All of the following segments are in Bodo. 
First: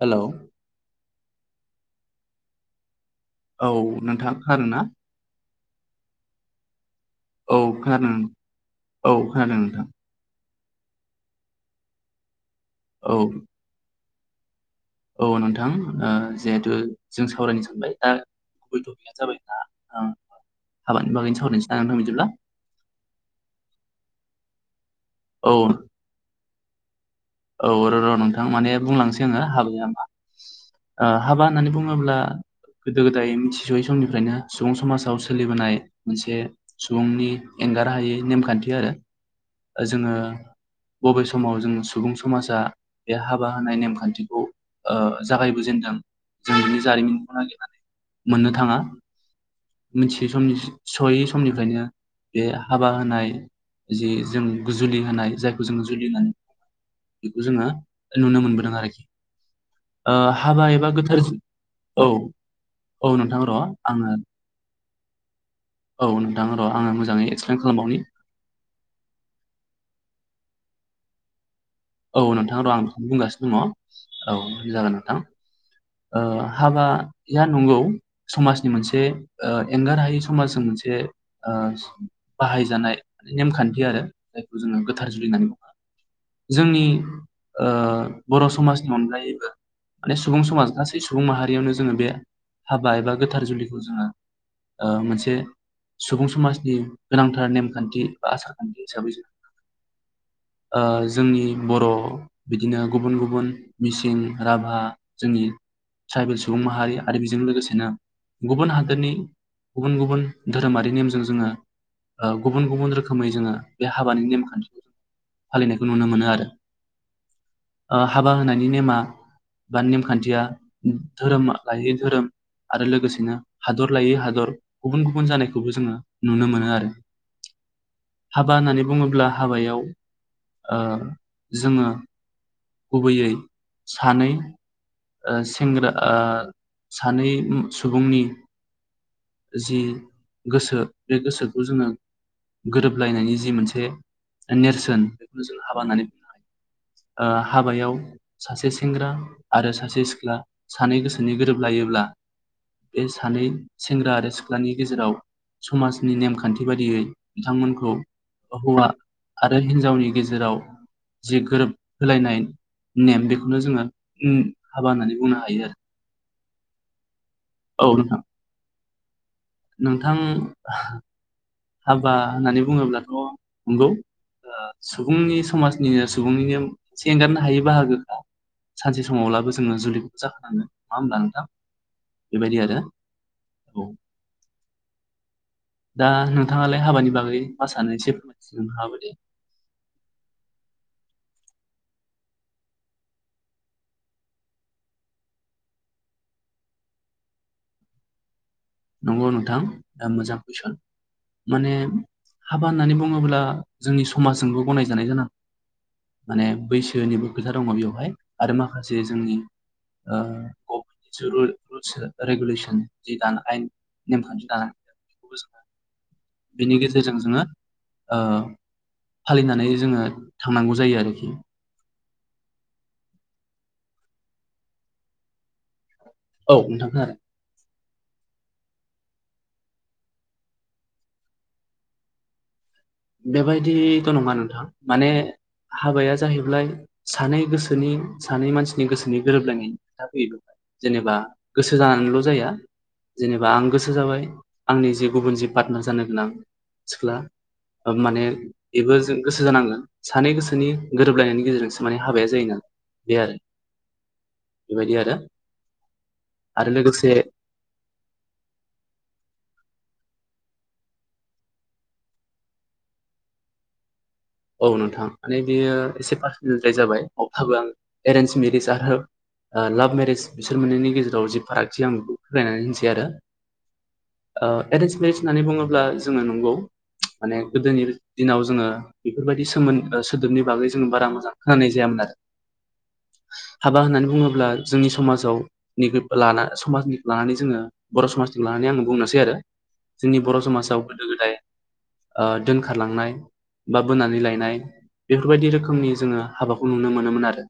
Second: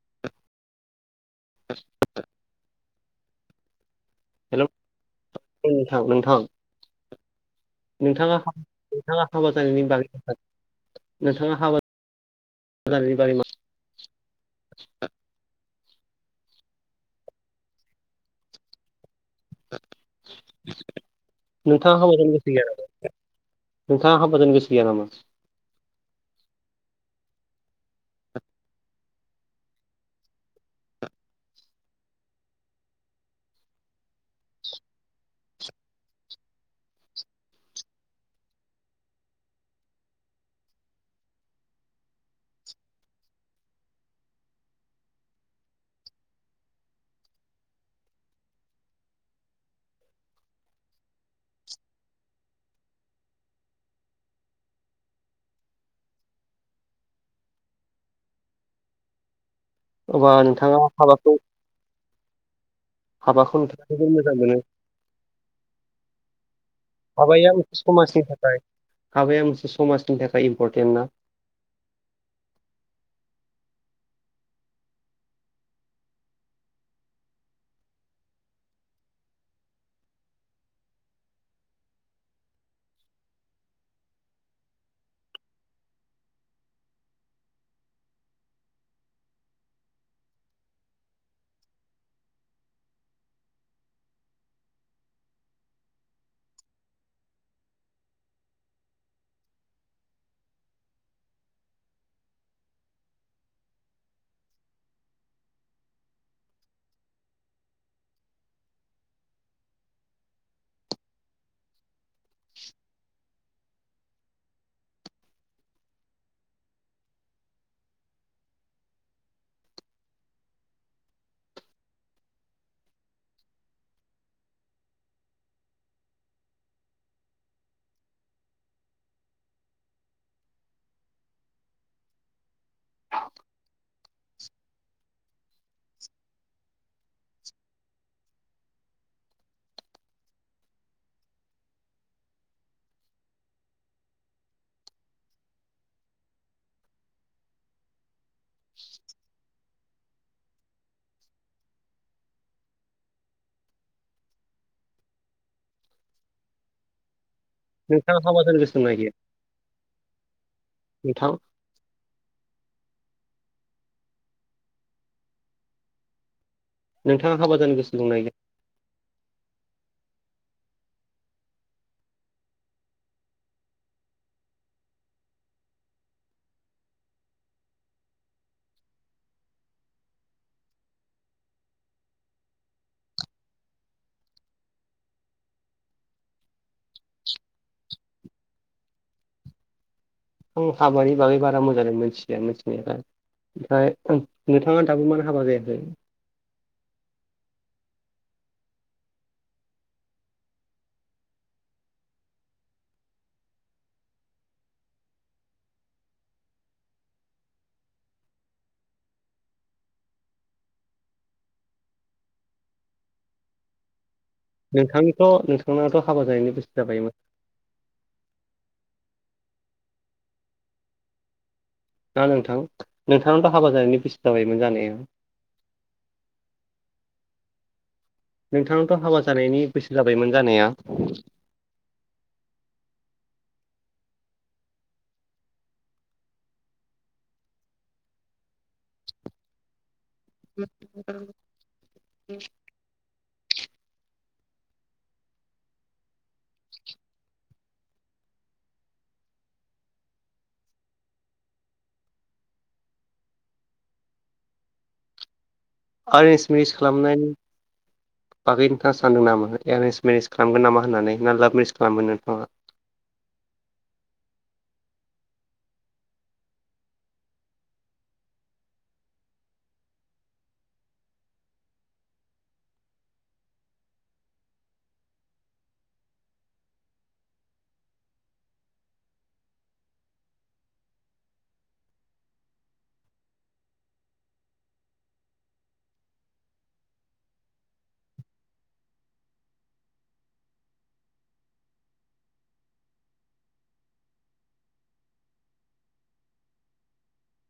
हेलौ। [inaudible] औ। नोंथां हेलौ' खोनादों ना? नोंथां नोंथां। औ खोनादों नोंथाङा औ नोंथाङा हाबा खोनादों नोंथां जानायनि बागै नोंथाङा हाबा औ जानायनि बारै मा औ नोंथां जिहेथु जों सावरायनो सानबाय दा जाबाय हाबानि बागै सावरायनोसै नोंथाङा जां हाबा बिदिब्ला जानो गोसो गैया नोंथाङा हाबा जाना बेसे औ। औ र' र' नोंथां माने बुंलांनोसै आङो हाबै नामा हाबा होननानै बुङोब्ला गोदो गोदाय मिथिस'यै समनिफ्रायनो सुबुं समाजाव सोलिबोनाय मोनसे सुबुंनि एंगारनो हायै नेमखान्थि आरो जोङो बबे समाव जों सुबुं समाजा बे हाबा होनाय नेमखान्थिखौ ओ जागायबोजेनदों जों बिनि जारिमिनखौ नागिरनानै मोननो थाङा। मोनथियै समनि सयै समनिफ्रायनो बे हाबा होनाय जि जों जुलि होनाय जायखौ जोङो जुलि होनो। बेखौ जोङो नुनो मोनबोदों आरोखि। ओ अब्ला हाबा नोंथाङा एबा गोथार हाबाखौ औ औ नोंथां र' हाबाखौ नोंथाङा जोबोद आङो मोजां मोनो औ नोंथां। र' आङो मोजाङै हाबाया एक्सप्लेन मोनसे खालामबावनि समाजनि थाखाय हाबाया मोनसे समाजनि थाखाय इम्परटेन्ट ना? औ नोंथां र' आं बेखौनो बुंगासिनो दङ औ जागोन नोंथां। हाबाया नंगौ समाजनि मोनसे एंगार हायै समाजजों मोनसे मोनसे बाहायजानाय नेमखान्थि आरो जायखौ जोङो गोथार जुलि होननानै बुङो। जोंनि बर' समाजनि अनगायैबो माने सुबुं समाज गासै सुबुं माहारियावनो जोङो बे हाबा एबा गोथार जुलिखौ जोङो ओ मोनसे सुबुं समाजनि गोनांथार नेमखान्थि बा आसारखान्थि हिसाबै जों ओ जोंनि बर' बिदिनो गुबुन गुबुन मिसिं राभा जोंनि ट्राइबेल सुबुं माहारि आरो बेजों लोगोसेनो गुबुन हादोरनि गुबुन गुबुन धोरोमारि नेमजों जोङो गुबुन गुबुन रोखोमै जोङो बे हाबानि नेमखान्थिखौ फालिनायखौ नुनो मोनो आरो। हाबा होनायनि नेमा बा नेमखान्थिया धोरोम लायै धोरोम आरो लोगोसेनो हादर लायै हादर गुबुन गुबुन जानायखौबो जोङो नुनो मोनो आरो। [inaudible] हाबा होननानै बुङोब्ला हाबायाव ओ जोङो गुबैयै सानै ओ सेंग्रा ओ सानै सुबुंनि जि गोसो बे गोसोखौ जोङो गोरोबलायनायनि जि मोनसे नेरसोन बेखौनो जों हाबा होननानै बुंनो हायो। ओ हाबायाव सासे सेंग्रा आरो ससे सिख्ला सानै गोसोनि गोरोबलायोब्ला बे सानै सेंग्रा आरो सिख्लानि गेजेराव समाजनि नेमखान्थि बायदियै बिथांमोनखौ नोंथाङा हाबा जानो गोसो हौवा दंना गैया आरो हिन्जावनि गेजेराव नोंथां? जि गोरोब होलायनाय नेम बेखौनो जोंङो, ओ हाबा होननानै बुंनो हायोआरो। नोंथांङा हाबा जानो गोसो दंना गैया? नोंथां, हाबा होननानै बुंङोब्लाथ' नंगौ, ओ सुबुंनि समाजनिनो सुबुंनिनो मोनसे एंगारनो हायै बाहागोखा। सानसे समावब्लाबो जोंङो जुलिखौ जाखांनांगोन नंङा होनब्ला नोंथां? बेबायदि आरो। औ दा नोंथांङालाय हाबानि बागै मा सानो एसे फोरमायथिनो हाबाय दि [inaudible] आं हाबानि बागै बारा मोजांङै मिथिया मिथिनायाल, ओमफ्राय ओ नोंथांङा दाबो मानो हाबा जायाखै? नंगौ नोंथां दा मोजां कुइसन, माने हाबा होननानै बुंङोब्ला जोंनि समाज जोंबो गनायजानाय जानांगोन, माने बैसोनिबो खोथा दंङ बेवहाय आरो माखासे जोंनि ओ गबमेन्टनि जि रुल आरो रेगुलेसन जि दाना आइन नेमखान्थि दानाय नोंथांनिथ' बेखौबो जोंङो नोंथांनाथ' हाबा जानायनि बैसो बेनि जाबायमोन। गेजेरजों जोंङो ओ फालिनानै जोंङो थांनांगौ जायो आरोखि। दा नोंथां नोंथांआथ' हाबा जानायनि बैसो जाबायमोन जानाया औ नोंथां खोनादों। नोंथांनावथ' हाबा जानायनि बैसो जाबायमोन जानाया बेबायदिथ' नंङा नोंथां माने, हाबाया जाहैब्लाय सानै गोसोनि सानै मानसिनि गोसोनि गोरोबलायनायनि, खोथाया फैयो जेनेबा गोसो जानानैल' जाया, जेनेबा आं गोसो जाबाय, आंनि जि गुबुन जि पार्टनार जानो गोनां सिख्ला माने इबो जों गोसो जानांगोन सानै गोसोनि गोरोबलायनायनि गेजेरजोंसो माने हाबाया जायो नालाय। बे आरो बेबायदि आरो। एरेन्ज आरो मिरिस खालाम लोगोसे नायनि बागै नोंथांङा सानदों नामा? एरेन्स मेरिज खालामगोन नामा होननानै ना लाभ मेरेज खालामगोन नोंथांङा? औ नोंथां माने बेयो एसे पार्सनेलद्राय जाबाय। अब्लाबो आं एरेन्ज मेरिज आरो लाभ मेरेज बिसोर मोनैनि गेजेराव जि फारागथि आं बेखौ फोलायनानै होनोसै, आरो ओ एरेन्ज मेरिज होननानै बुंङोब्ला जोंङो नंगौ, माने गोदोनि दिनाव जोंङो, बेफोरबायदि सोमो सोदोबनि बागै जोंङो बारा मोजां खोनानाय जायामोन, आरो हाबा होननानै बुंङोब्ला जोंनि समाजाव निबो लाना समाजनि लानानै जोंङो, बर' समाजनि लानानै आं बुंनोसै आरो जोंनि बर' समाजाव गोदो गोदाय ओ दोनखारलांनाय, बा बोनानै लायनाय बेफोरबायदि रोखोमनि जोंङो हाबाखौ नुनो मोनोमोन आरो।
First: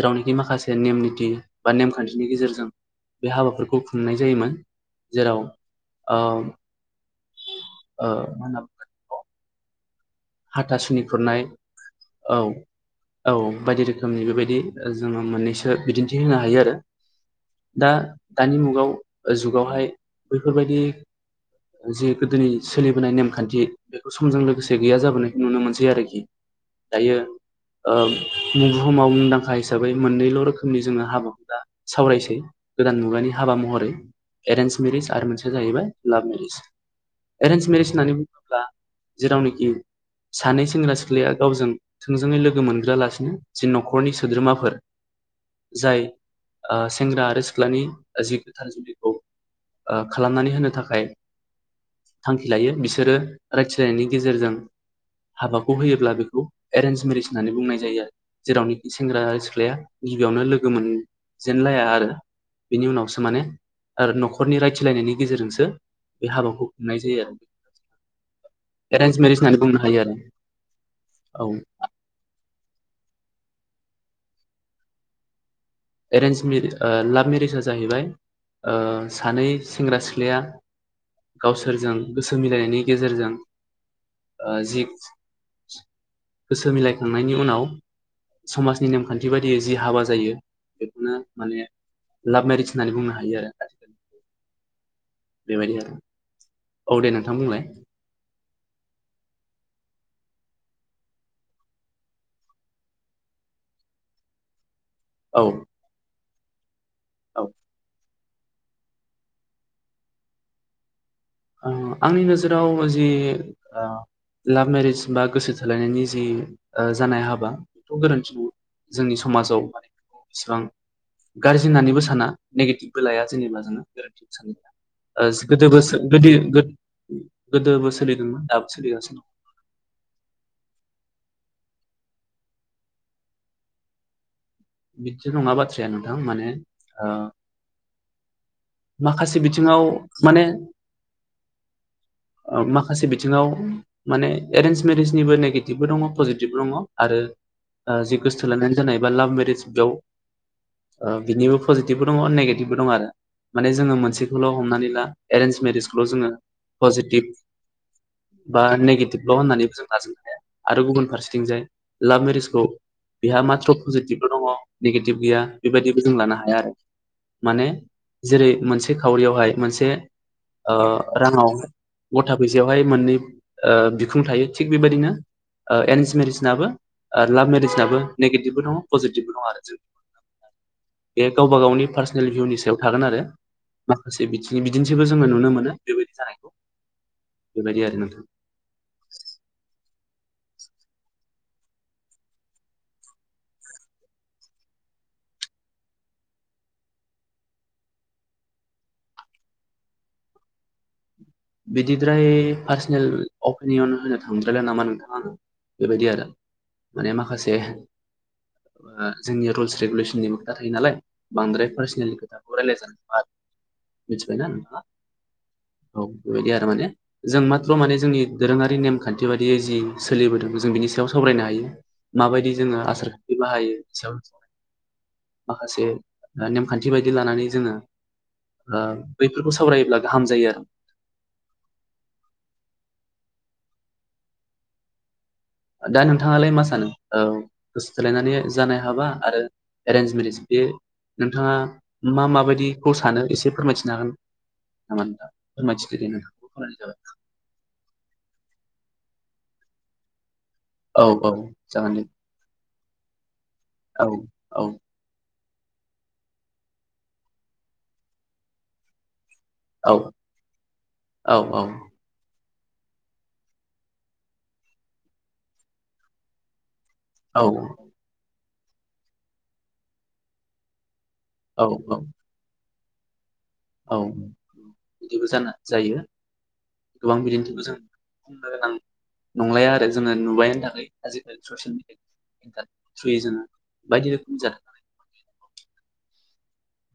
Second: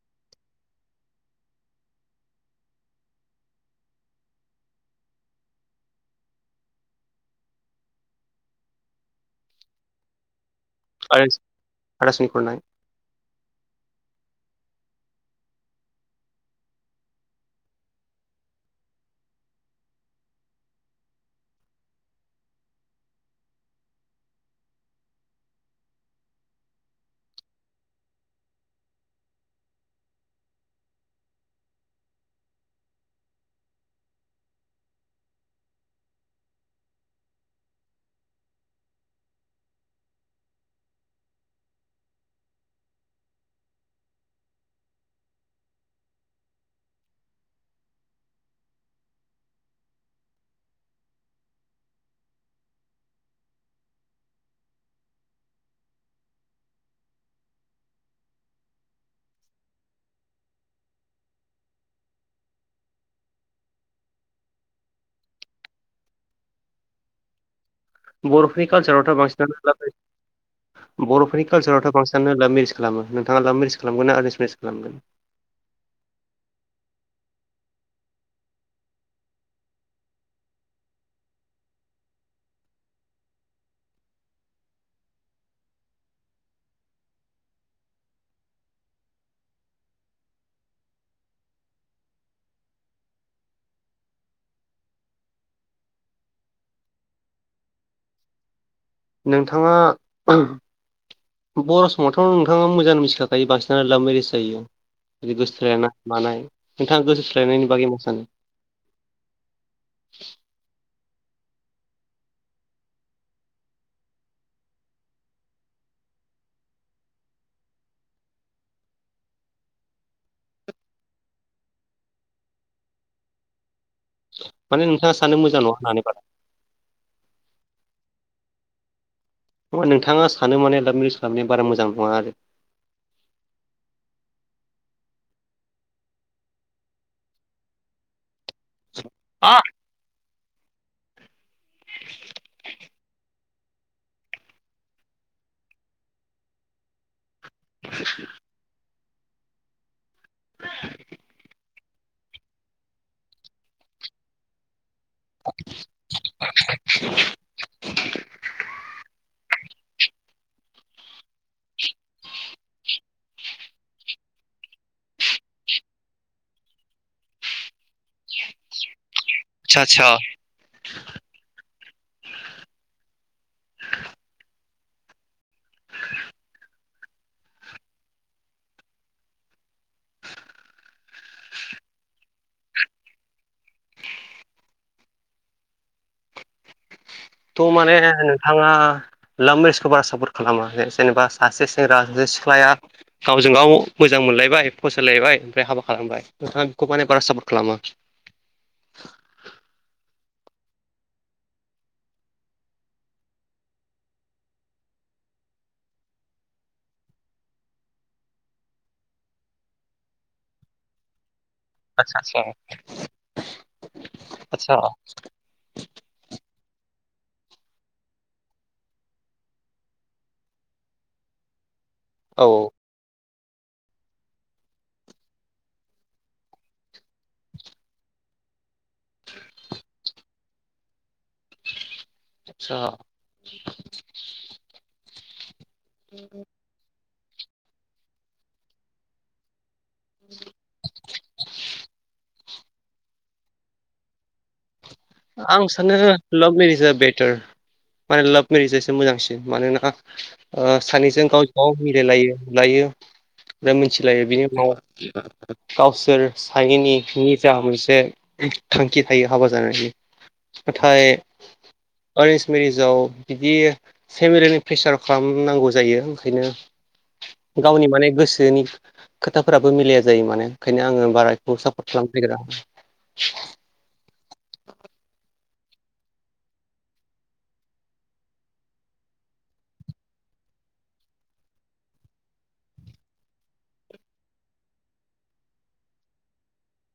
जेरावनिखि माखासे नेम निथि बा नेमखान्थिनि गेजेरजों, बे हाबाफोरखौ खुंनाय जायोमोन, जेराव ओ ओ मा होनना बुंगोन बेखौ, हाथा सुनि एरेन्ज खुरनाय। हाथासुनि औ खुरनाय औ। बायदि रोखोमनि बेबायदि, जोंङो मोननैसो बिदिन्थि होनो हायो आरो। दा दानि मुगाव ओ जुगावहाय बैफोर बायदि जि गोदोनि सोलिबोनाय नेमखान्थि बेबो समजों लोगोसे गैया जाबो नाय नुनो मोनसै आरोखि दायो, ओ बुहुमाव मुंदांखा हिसाबै मोननैल' रोखोमनि जोंङो हाबाफुला सावरायनोसै? गोदान मुगानि हाबा महरै एरेन्ज मेरिज आरो मोनसेया जाहैबाय लाभ मेरिज, एरेन्ज मेरिेज होननानै बुंङोब्ला जेरावनोखि सानै सेंग्रा सिख्लाया गावजों थोंजोंङै लोगो मोनग्रालासिनो जि न'खरनि सोद्रोमाफोर जाय ओ सेंग्रा आरो सिख्लानि जि गोथार जुलिखौ, ओ खालामनानै होनो थाखाय थांखि लायो बिसोरो रायथिलायनायनि गेजेरजों हाबाखौ होयोब्ला बेखौ एरेन्ज मेरिज होननानै बुंनाय जायो आरो जेरावनोखि सेंग्रा सिख्लाया गिबियावनो लोगो मोनजेनलाया आरो बिनि उनावसो माने आरो न'खरनि रायथिलायनायनि गेजेरजोंसो बे हाबाखौ खुंनाय जायो आरो। बर'फोरनि एरेन्ज कालसारावथ' मेरिज बांसिनानो होननानै बुंनो हायो आरो लाभमेरिस बर'फोरनि औ कालसारावथ' बांसिनानो लाभमेरिस खालामो नोंथाङा लाभमेरिस खालामगोन ना एरिनस मेरिस खालामगोन एरेन्ज मेरि ओ लाभ मेरिजा जाहैबाय ओ सानै सेंग्रा सिख्लाया गावसोरजों गोसो मिलायनायनि गेजेरजों ओ जि गोसो मिलायखांनायनि उनाव समाजनि नेमखान्थि बायदियै जि हाबा जायो। बेखौनो माने लाभ मेरिस होननानै बुंनो हायो आरो बेबायदि आरो औ दे नोंथां बुंलाय नोंथाङा बर' समावथ' नोंथाङा मोजां मिथिखाखायो बांसिनानो लाभ मेरिस जायो इदि औ गोसो थोलाय मानाय नोंथाङा गोसो सोलायनायनि बागै मा सानो [unintelligible] आं आंनि नोजोराव जि ओ लाभ मेरिस बा गोसो थोलायनायनि जि ओ जानाय हाबा बेखौ गोरोन्थि नुवा जोंनि समाजाव माने बेसेबां गाज्रि होननानैबो साना नेगेटिभबो लाया जेनेबा जोङो। माने नोंथाङा ओ सानो मोजां नङा गोदोबो सो होननानै गोदो गोदोबो सोलिदोंमोन दाबो सोलिगासिनो दङ। थ नोंथाङा सानो माने लाब मेरिज खालामबनाया बारा मोजां नङा आरो [unintelligible] बिदि नङा बाथ्राया नोंथां माने ओ माखासे आ बिथिङाव माने माखासे बिथिङाव माने एरेन्ज मेरेजनिबो नेगेटिभबो दङ' पजिटिभ दङ' आरो जि गोसोथोलायनानै जानाय बा लाभ मेरिज बेयाव ओ बिनिबो पजिटिभबो दङ' नेगेटिभबो दङ' आरो माने जोङो मोनसेखौल' हमनानै ला एरेन्ज मेरेजखौल' जोङो पजिटिभ बा नेगेटिभल' होननानैबो जों लाजोबनो हाया आरो गुबुन फारसेथिंजाय लाभ मेरिजखौ बेहा माथ्र' पजिटिभल' दङ नेगेटिभ गैया बेबायदिबो जों लानो हाया आरोखि माने जेरै मोनसे खावरियावहाय मोनसे आतसा आतसा ओ राङाव गथा फैसायावहाय मोननै ओ बिखुं थायो थिग बेबायदिनो ओ एरिन्स मेरिसनाबो लाभ मेरिजाबबो नेगेटिभबो दङ' पजिटिभबो दङ' आरो जों बे गावबा गावनि पार्सनेल भिउनि सायाव थागोन आरो माखासे बि बिदि बिदिन्थिबो बो जोङो नुनो मोनो बेबायदि जानायखौ थ' बेबायदि माने आरो नोंथां नोंथाङा लाभ मेरिस खौबा बारा सापर्ट खालामा जेनेबा सासे सेंग्रा सासे सिख्लाया गावजों गाव मोजां मोनलायबाय फसायलायबाय ओमफ्राय हाबा खालामबाय नोंथाङा बेखौ माने बारा सापर्ट खालामा [unintelligible] बिदिद्राय पार्सनेल अपिनियन होनो थांद्रायलाय नामा नोंथाङा आङो बेबायदि आरो माने माखासे ओ जोंनि रुल्स रेगुलेसननिबो खोथा थायो नालाय बांद्राय पार्सनलि आतसा आतसा खोथाखौ रायलाय जानाय नङा मिथिबायना आतसा नोंथाङा औ बिदि आरो माने जों माथ्र माने जोंनि दोरोङारि नेमखान्थि बादियै जि सोलिबोदों जों बिनि सायाव सावरायनो हा रो औ माबायदि जोङो आसार खान्थि बाहायो बेनि सायाव जोङो माखासे नेमखान्थि बायदि लानानै जोङो ओ बैफोरखौ सावरायोब्ला गाहाम जायो आरो स दा नोंथाङालाय मा सानो औ गोसो थोलायनानै जानाय हाबा आरो एरेन्ज मेरिज बे नोंथाङा मा माबायदिखौ सानो एसे फोरमायथिनो हागोन? नामा नोंथां आं सानो फोरमायथिदो दे लाभ मेरिज आ नोंथां बेथार माने लाभ मेरि मोजांसिन मानोना औ सानैजों औ गावजोंगाव जागोन दे मिलायलायो नुलायो। मोजाङै औ मिथिलायो बिनि औ माबा गावसोर सानैनि निजा मोनसे थांखि थायो। हाबा जानायनि औ नाथाय औ एरेन्स मेरिजाव बिदि फेमिलिनि प्रेसार खालामनांगौ जायो ओंखायनो औ गावनि माने गोसोनि खोथाफोराबो मिलाया जायो माने ओंखायनो आङो बाराखौ औ सापर्ट औ खालामनो नागेरा औ बिदिबो जायो गोबां बिदिन्थिखौ जों बुंनो गोनां नंलाया आरो जोङो नुबायानो थाखायो आजिखालि ससियेल मिडिया इन्टारनेटनि थ्रुयै जोङो बायदि रोखोमनि जा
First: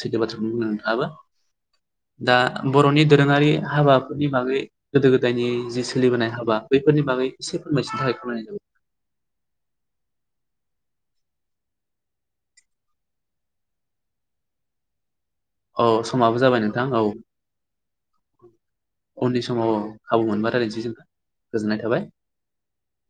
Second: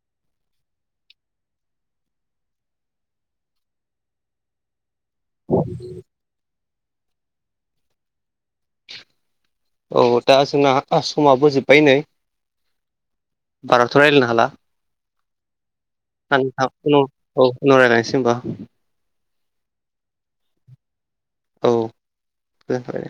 सैथो बाथ्राखौनो बुंदों नोंथाङाबो दा बर'नि दोरोङारि हाबाफोरनि बागै गोदो गोदायनि जि सोलिबोनाय हाबा बैफोरनि बागै एसे फोरमायथिनो थाखाय खावलायनाय जाबाय। औ दा जोंना आसमबो जोब्बाय नै बाराथ रायज्लायनो हाला औ समाबो जाबाय थां नोंथां उन औ उनाव रायज्लायनोसै होनबा उननि समाव खाबु मोनबा रायज्लायनोसै जोङो औ गोजोननाय थाबाय। गोजोनथबाय